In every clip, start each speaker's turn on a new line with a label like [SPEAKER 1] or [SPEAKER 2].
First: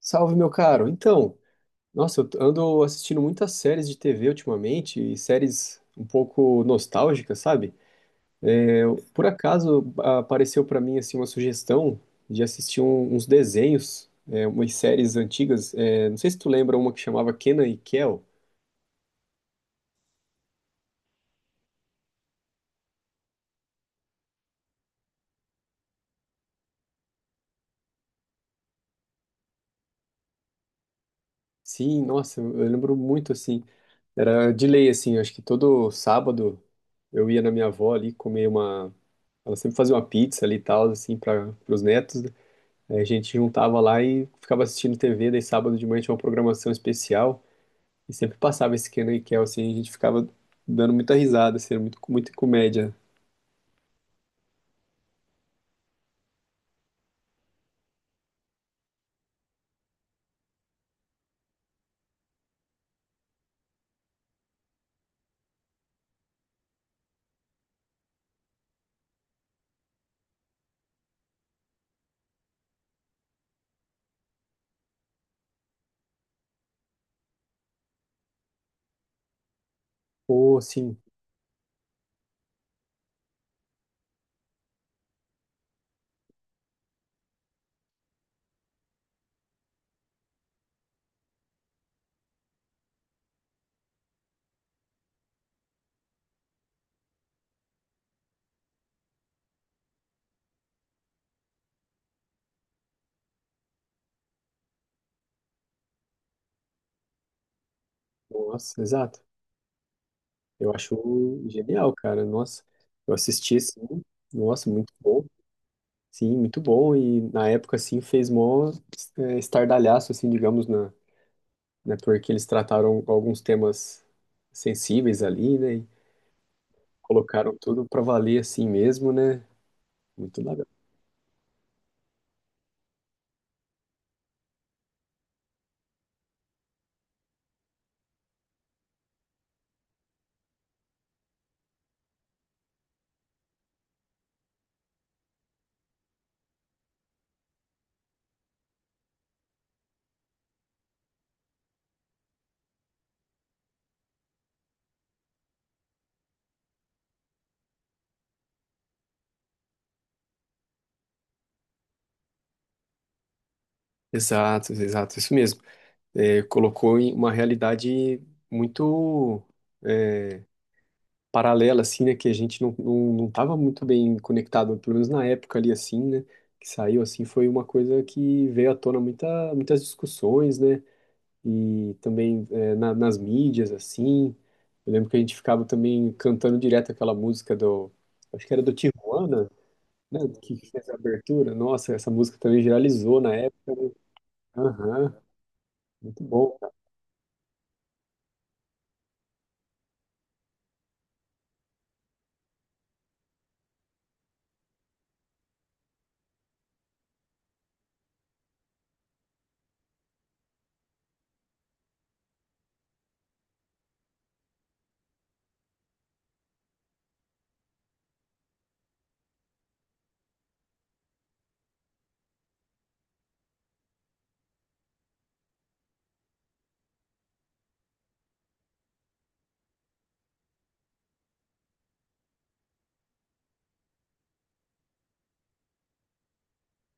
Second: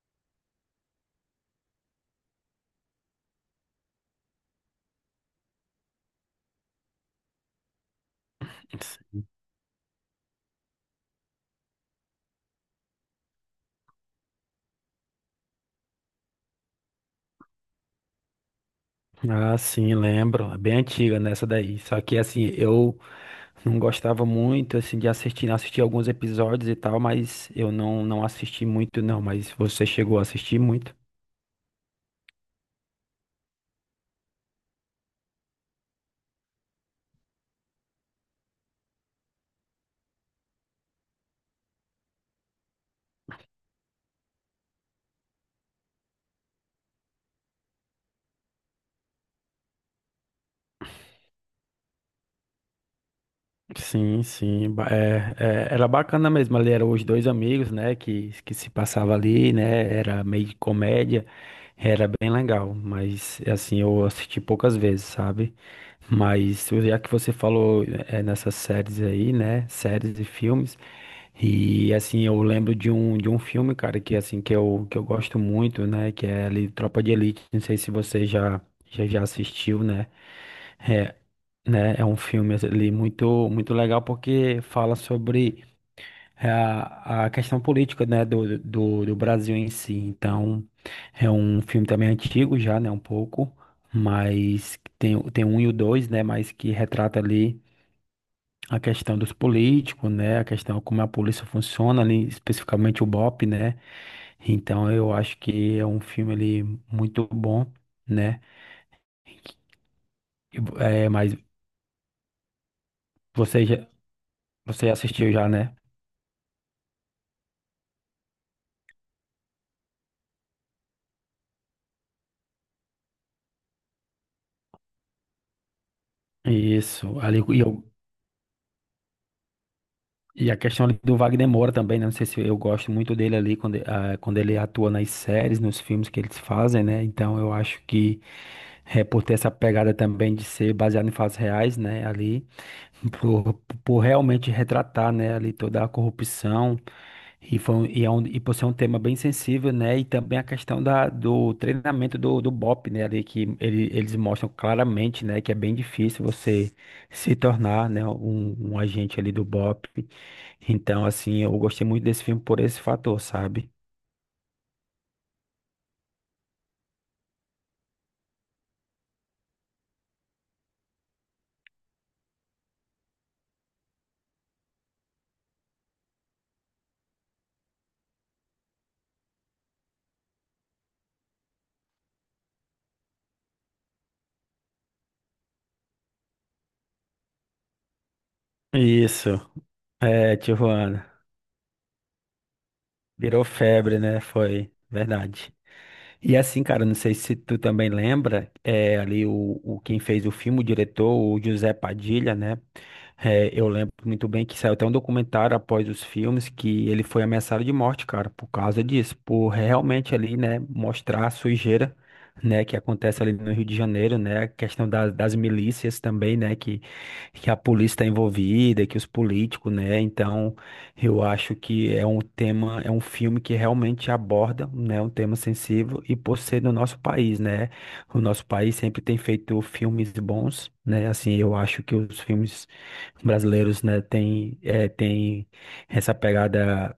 [SPEAKER 1] Salve, meu caro. Nossa, eu ando assistindo muitas séries de TV ultimamente e séries um pouco nostálgicas, sabe? Por acaso apareceu pra mim assim uma sugestão de assistir uns desenhos, umas séries antigas. É, não sei se tu lembra uma que chamava Kenan e Kel.
[SPEAKER 2] Ah, sim, lembro. É bem antiga nessa daí. Só que assim, eu não gostava muito assim de assistir, assisti alguns episódios e tal, mas eu não assisti muito não, mas você chegou a assistir muito?
[SPEAKER 1] Sim, nossa, eu lembro muito assim. Era de lei assim. Acho que todo sábado eu ia na minha avó ali comer uma. Ela sempre fazia uma pizza ali e tal assim para os netos, né? Aí a gente juntava lá e ficava assistindo TV, daí sábado de manhã tinha uma programação especial e sempre passava esse Kenan e Kel, assim, a gente ficava dando muita risada, assim, era muita comédia.
[SPEAKER 2] Sim, sim, é, é, era bacana mesmo, ali eram os dois amigos, né, que se passava ali, né, era meio de comédia, era bem legal, mas assim, eu assisti poucas vezes, sabe? Mas já que você falou nessas séries aí, né, séries e filmes, e assim, eu lembro de um filme, cara, que assim, que eu gosto muito, né, que é ali Tropa de Elite, não sei se você já assistiu, né,
[SPEAKER 1] Pô, assim,
[SPEAKER 2] é, né? É um filme ali muito, muito legal porque fala sobre a questão política, né, do Brasil em si. Então, é um filme também antigo já, né, um pouco, mas tem, tem um e o dois, né, mas que retrata ali a questão dos políticos, né, a questão como a polícia funciona ali, especificamente o BOP, né? Então, eu acho que é um filme ali muito bom, né?
[SPEAKER 1] nossa, exato. Eu
[SPEAKER 2] É, mas
[SPEAKER 1] acho genial, cara, nossa. Eu assisti,
[SPEAKER 2] você
[SPEAKER 1] assim,
[SPEAKER 2] já,
[SPEAKER 1] nossa,
[SPEAKER 2] você
[SPEAKER 1] muito bom.
[SPEAKER 2] assistiu já, né?
[SPEAKER 1] Sim, muito bom e na época, assim, fez mó estardalhaço, assim, digamos, na, né, porque eles trataram alguns temas sensíveis ali, né, e
[SPEAKER 2] Isso, ali,
[SPEAKER 1] colocaram
[SPEAKER 2] e,
[SPEAKER 1] tudo pra valer assim mesmo, né, muito
[SPEAKER 2] e
[SPEAKER 1] da.
[SPEAKER 2] a questão ali do Wagner Moura também, né? Não sei se eu gosto muito dele ali quando, quando ele atua nas séries, nos filmes que eles fazem, né? Então eu acho que por ter essa pegada também de ser baseado em fatos reais, né? Ali, por, por realmente retratar, né? Ali toda a corrupção. E, foi, um- e, é um, e por ser um tema bem sensível, né? E também a questão do treinamento do BOP, né? Ali que ele, eles mostram claramente, né? Que é bem difícil você se tornar, né? Um agente ali do BOP. Então, assim, eu gostei muito desse filme por esse fator, sabe?
[SPEAKER 1] Exato, exato, isso mesmo. É, colocou em uma realidade muito, é, paralela, assim, né, que a gente não tava muito bem conectado, pelo menos na época ali, assim, né, que saiu, assim, foi uma coisa que veio à tona muitas discussões, né, e também nas mídias, assim, eu lembro que a gente ficava também cantando direto aquela música do, acho que era do
[SPEAKER 2] Isso.
[SPEAKER 1] Tijuana, né,
[SPEAKER 2] É,
[SPEAKER 1] que fez a
[SPEAKER 2] Tijuana.
[SPEAKER 1] abertura, nossa, essa música também viralizou na
[SPEAKER 2] Virou
[SPEAKER 1] época,
[SPEAKER 2] febre, né? Foi.
[SPEAKER 1] aham,
[SPEAKER 2] Verdade.
[SPEAKER 1] muito
[SPEAKER 2] E
[SPEAKER 1] bom.
[SPEAKER 2] assim, cara, não sei se tu também lembra, ali o quem fez o filme, o diretor, o José Padilha, né? É, eu lembro muito bem que saiu até um documentário após os filmes que ele foi ameaçado de morte, cara, por causa disso, por realmente ali, né, mostrar a sujeira, né, que acontece ali no Rio de Janeiro, né, a questão das milícias também, né, que a polícia está envolvida, que os políticos, né, então eu acho que é um tema, é um filme que realmente aborda, né, um tema sensível e por ser no nosso país, né? O nosso país sempre tem feito filmes bons, né? Assim, eu acho que os filmes brasileiros, né, tem essa pegada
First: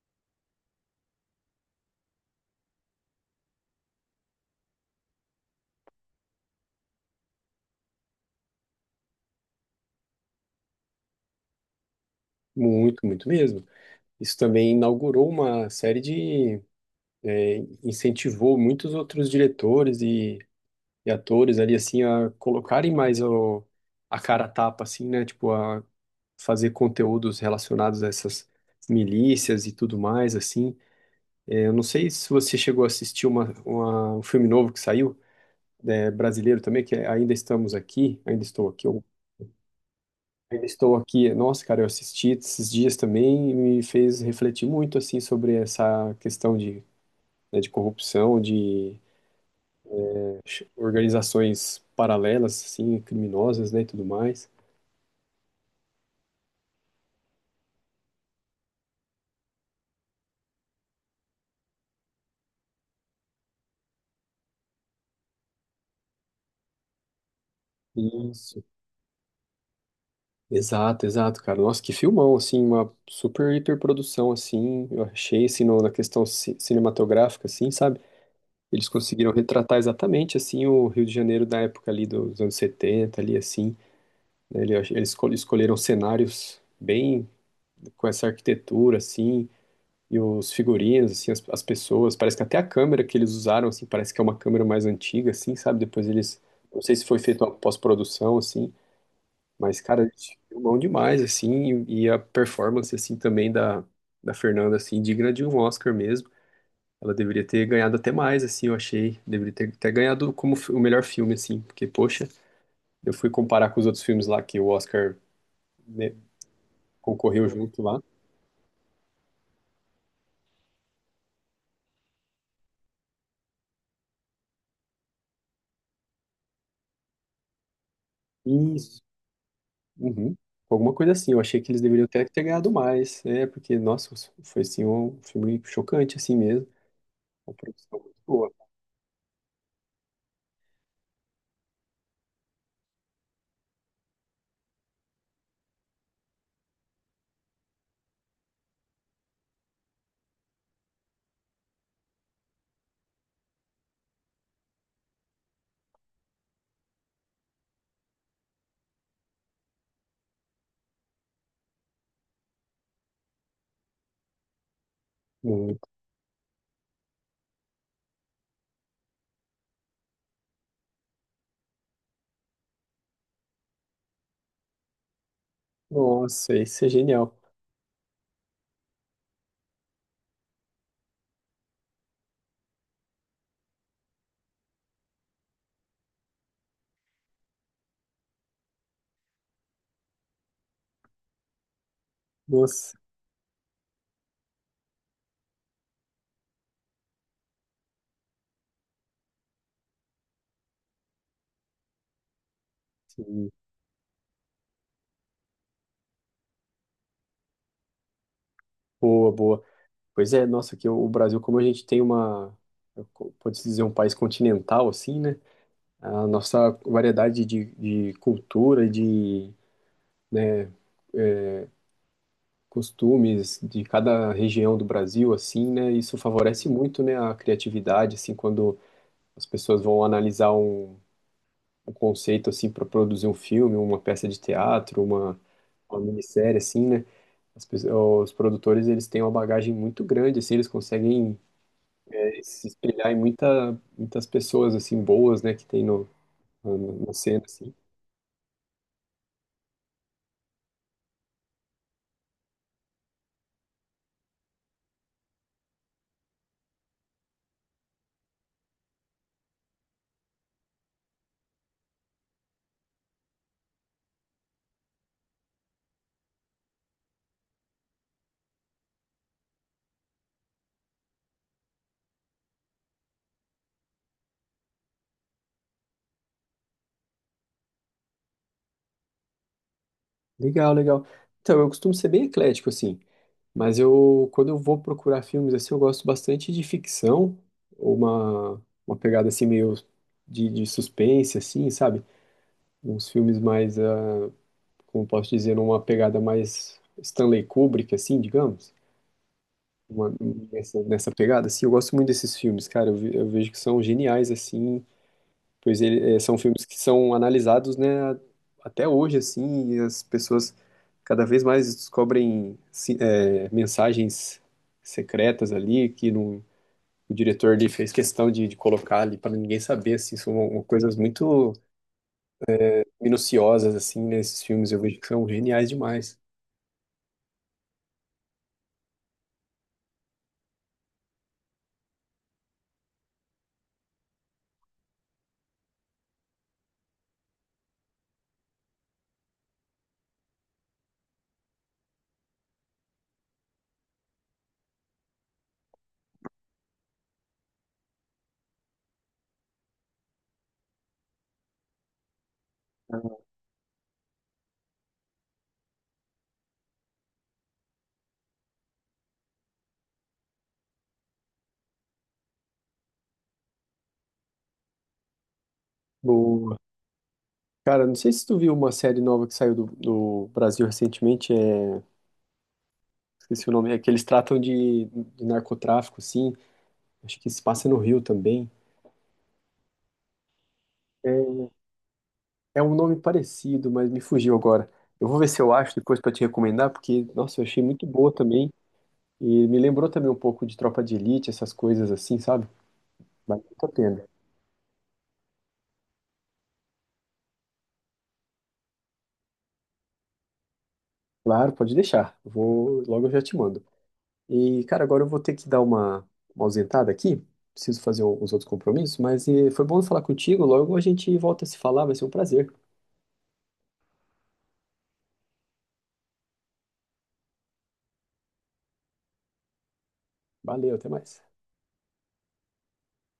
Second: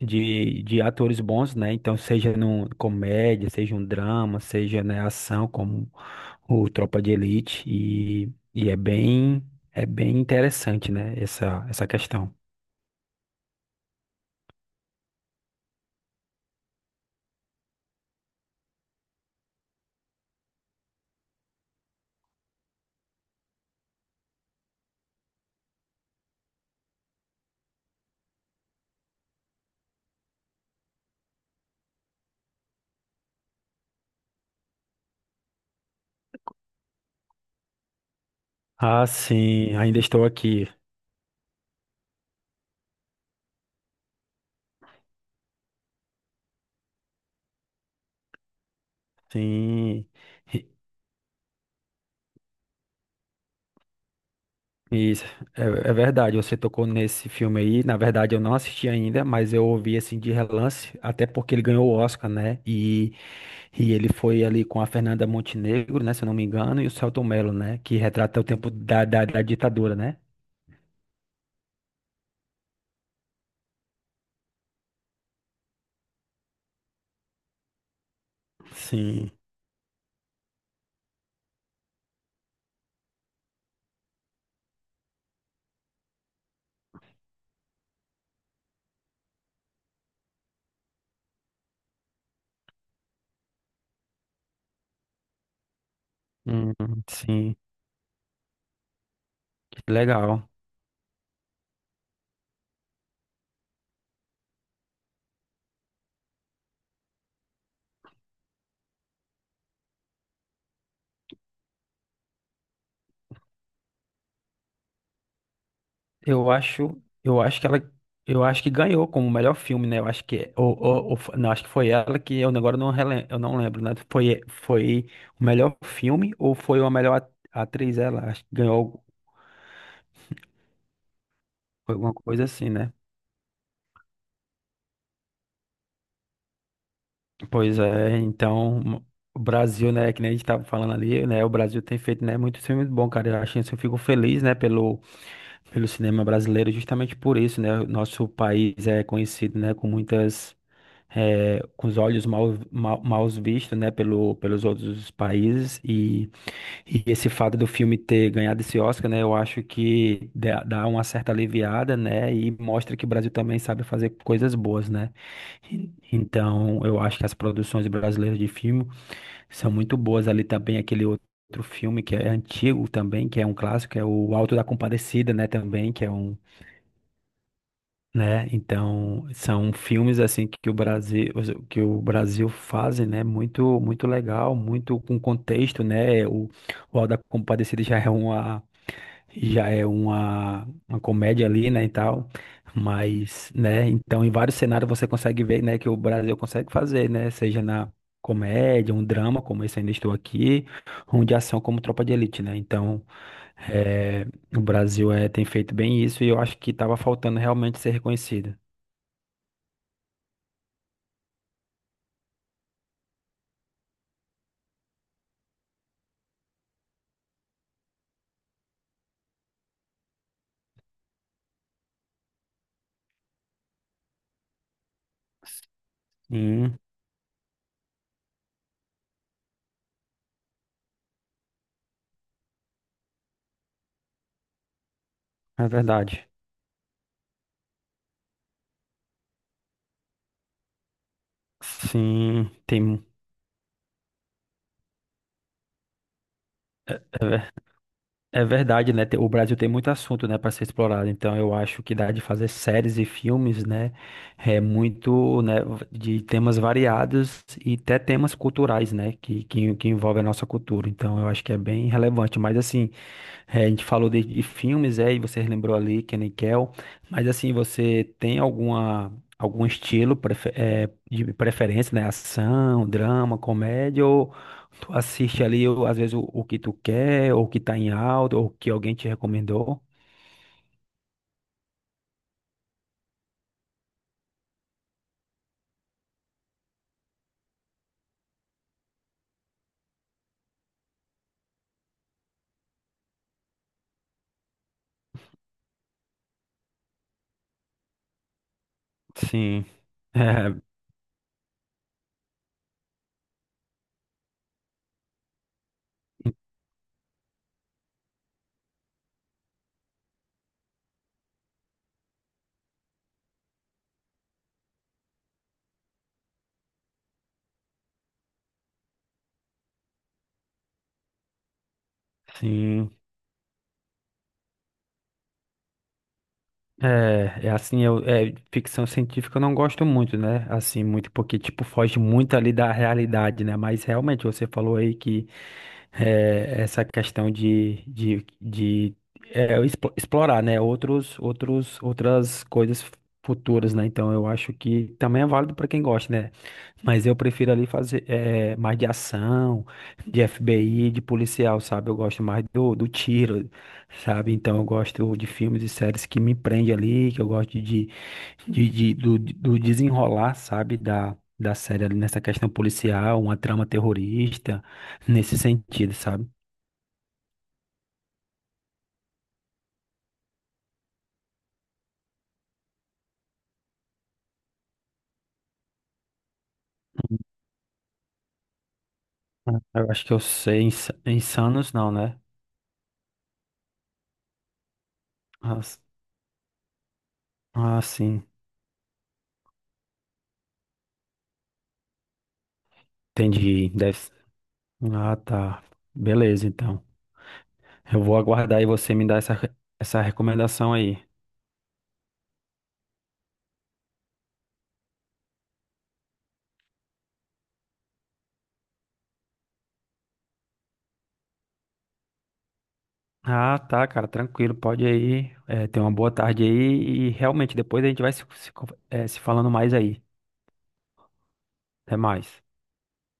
[SPEAKER 2] de atores bons, né? Então, seja num comédia, seja um drama, seja, né, ação, como o Tropa de Elite e é bem interessante, né, essa questão.
[SPEAKER 1] Muito, muito mesmo. Isso também inaugurou uma série de, incentivou muitos outros diretores e atores ali, assim, a colocarem mais o, a cara a tapa, assim, né? Tipo, a fazer conteúdos relacionados a essas milícias e tudo mais, assim. É, eu não sei se você chegou a assistir uma, um filme novo que saiu, é, brasileiro também, que é Ainda Estamos Aqui, Ainda Estou Aqui.
[SPEAKER 2] Ah, sim, ainda estou
[SPEAKER 1] Ainda
[SPEAKER 2] aqui.
[SPEAKER 1] estou aqui. Nossa, cara, eu assisti esses dias também e me fez refletir muito assim sobre essa questão de, né, de corrupção, de
[SPEAKER 2] Sim, E-
[SPEAKER 1] organizações paralelas, assim, criminosas, né, e tudo mais.
[SPEAKER 2] isso é, é verdade. Você tocou nesse filme aí. Na verdade, eu não assisti ainda, mas eu ouvi assim de relance, até porque ele ganhou o Oscar, né? E ele foi ali com a Fernanda Montenegro, né? Se eu não me engano, e o Selton Mello, né? Que retrata o
[SPEAKER 1] Isso.
[SPEAKER 2] tempo da ditadura, né?
[SPEAKER 1] Exato, exato, cara. Nossa, que filmão, assim, uma super hiperprodução, assim, eu achei, assim, na questão cinematográfica, assim, sabe? Eles conseguiram
[SPEAKER 2] Sim,
[SPEAKER 1] retratar exatamente, assim, o Rio de Janeiro da época ali dos anos 70 ali, assim, né? Eles escolheram cenários bem com essa arquitetura, assim, e os figurinos, assim, as pessoas. Parece que até a câmera que eles usaram, assim, parece que é uma câmera mais antiga, assim, sabe? Depois eles.
[SPEAKER 2] Hum,
[SPEAKER 1] Não sei se foi feito uma
[SPEAKER 2] sim,
[SPEAKER 1] pós-produção, assim, mas,
[SPEAKER 2] que
[SPEAKER 1] cara, eles
[SPEAKER 2] legal.
[SPEAKER 1] filmam demais, assim, e a performance, assim, também da, da Fernanda, assim, digna de um Oscar mesmo. Ela deveria ter ganhado até mais, assim, eu achei. Deveria ter, ter ganhado como o melhor filme, assim, porque, poxa, eu fui comparar com os outros filmes lá que o Oscar, né,
[SPEAKER 2] Eu acho, eu
[SPEAKER 1] concorreu
[SPEAKER 2] acho que
[SPEAKER 1] junto
[SPEAKER 2] ela,
[SPEAKER 1] lá.
[SPEAKER 2] eu acho que ganhou como melhor filme, né? Eu acho que, ou não, acho que foi ela que eu agora não rele- eu não lembro, né? Foi o melhor filme ou foi a melhor atriz? Ela acho que
[SPEAKER 1] E
[SPEAKER 2] ganhou
[SPEAKER 1] uhum. Alguma coisa assim, eu achei que eles deveriam
[SPEAKER 2] alguma
[SPEAKER 1] até ter
[SPEAKER 2] coisa assim,
[SPEAKER 1] ganhado
[SPEAKER 2] né?
[SPEAKER 1] mais, é, porque, nossa, foi assim um filme chocante, assim mesmo. Uma
[SPEAKER 2] Pois
[SPEAKER 1] produção muito
[SPEAKER 2] é,
[SPEAKER 1] boa.
[SPEAKER 2] então o Brasil, né? Que nem a gente tava falando ali, né? O Brasil tem feito, né? Muitos filmes bons, cara. Eu acho isso, eu fico feliz, né? Pelo cinema brasileiro, justamente por isso, né? O nosso país é conhecido, né? Com muitas com os olhos maus vistos, né, pelos outros países e esse fato do filme ter ganhado esse Oscar, né, eu acho que dá uma certa aliviada, né, e mostra que o Brasil também sabe fazer coisas boas, né.
[SPEAKER 1] Muito.
[SPEAKER 2] Então, eu acho que as produções brasileiras de filme são muito boas. Ali também aquele outro filme que é antigo também, que é um clássico, que é o Alto da Compadecida, né, também, que é um
[SPEAKER 1] Nossa, isso é genial.
[SPEAKER 2] né? Então, são filmes assim que o Brasil fazem, né? Muito muito legal, muito com contexto, né? O Auto da Compadecida já é uma comédia ali, né, e tal.
[SPEAKER 1] Nossa,
[SPEAKER 2] Mas, né, então em vários cenários você consegue ver, né, que o Brasil consegue fazer, né, seja na comédia, um drama, como esse Ainda Estou Aqui, um de ação como Tropa de Elite, né? Então,
[SPEAKER 1] sim.
[SPEAKER 2] é, o Brasil tem feito bem isso e eu acho que estava faltando realmente ser reconhecido.
[SPEAKER 1] Boa, boa. Pois é, nossa, que o Brasil, como a gente tem uma, pode-se dizer, um país continental, assim, né? A nossa variedade de cultura, de, né, é, costumes de cada região do Brasil, assim, né? Isso favorece
[SPEAKER 2] Sim,
[SPEAKER 1] muito, né, a criatividade, assim, quando as pessoas vão analisar um, um conceito assim para produzir um filme, uma peça de teatro,
[SPEAKER 2] é
[SPEAKER 1] uma
[SPEAKER 2] verdade.
[SPEAKER 1] minissérie assim, né? Os produtores eles têm uma bagagem muito grande, assim, eles conseguem é,
[SPEAKER 2] Sim,
[SPEAKER 1] se
[SPEAKER 2] tem.
[SPEAKER 1] espelhar em muitas pessoas assim boas, né, que tem no, na cena assim.
[SPEAKER 2] É verdade, né? O Brasil tem muito assunto, né, para ser explorado. Então, eu acho que dá de fazer séries e filmes, né? É muito, né, de temas variados e até temas culturais, né, que envolvem a nossa cultura. Então, eu acho que é bem relevante. Mas, assim, é, a gente falou de filmes, é, e você lembrou ali que Nickel. Mas, assim, você tem algum estilo de preferência, né? Ação, drama, comédia? Tu assiste ali, às vezes, o que tu quer, ou o que tá em alta, ou o que alguém te recomendou.
[SPEAKER 1] Legal, legal. Então, eu costumo ser bem eclético assim, mas eu quando eu vou procurar filmes assim, eu gosto bastante de ficção, ou uma pegada assim meio de suspense assim, sabe? Uns filmes mais ah, como posso dizer, uma pegada mais Stanley Kubrick, assim, digamos.
[SPEAKER 2] Sim.
[SPEAKER 1] Uma- nessa, nessa pegada, assim, eu gosto muito desses filmes, cara. Eu, eu vejo que são geniais, assim, pois ele, é, são filmes que são analisados, né, até hoje, assim, e as pessoas cada vez mais descobrem é, mensagens secretas ali que não, o diretor ali fez questão de colocar ali para ninguém saber, assim, são uma- coisas muito
[SPEAKER 2] É, sim.
[SPEAKER 1] minuciosas, assim, nesses filmes. Eu vejo que são geniais demais.
[SPEAKER 2] É, é assim, eu, ficção científica eu não gosto muito, né? Assim, muito, porque, tipo, foge muito ali da realidade, né? Mas realmente, você falou aí que, essa questão de explorar, né, outras coisas futuras, né? Então eu acho que também é válido para quem gosta, né? Mas eu prefiro ali fazer mais de ação, de FBI, de policial, sabe? Eu gosto mais do tiro, sabe? Então eu gosto de filmes e séries que me prende ali, que eu gosto do desenrolar, sabe, da série ali nessa questão policial, uma trama terrorista, nesse sentido, sabe?
[SPEAKER 1] O cara, não sei se tu viu uma série nova que saiu do, do Brasil recentemente, é... esqueci o nome, é que eles tratam de narcotráfico, sim. Acho que se passa no Rio também.
[SPEAKER 2] Ah, eu acho que eu sei,
[SPEAKER 1] É,
[SPEAKER 2] Insanos não, né?
[SPEAKER 1] é um nome parecido, mas me fugiu agora. Eu vou ver se eu
[SPEAKER 2] Ah,
[SPEAKER 1] acho
[SPEAKER 2] s-
[SPEAKER 1] depois pra te recomendar, porque, nossa, eu achei
[SPEAKER 2] ah,
[SPEAKER 1] muito boa
[SPEAKER 2] sim,
[SPEAKER 1] também. E me lembrou também um pouco de Tropa de Elite, essas coisas assim, sabe? Vale muito a
[SPEAKER 2] entendi. Deve.
[SPEAKER 1] pena.
[SPEAKER 2] Ah, tá. Beleza, então. Eu vou aguardar e você me dar essa recomendação aí.
[SPEAKER 1] Claro, pode deixar. Eu vou, logo eu já te mando. E, cara, agora eu vou ter que dar uma ausentada aqui. Preciso fazer os outros compromissos, mas foi bom falar contigo. Logo a gente volta a se falar, vai ser um prazer.
[SPEAKER 2] Ah, tá, cara, tranquilo, pode ir aí. É, tenha uma boa tarde aí e realmente depois a gente vai se, se, con- eh, se falando mais aí.
[SPEAKER 1] Valeu, até mais.
[SPEAKER 2] Até mais.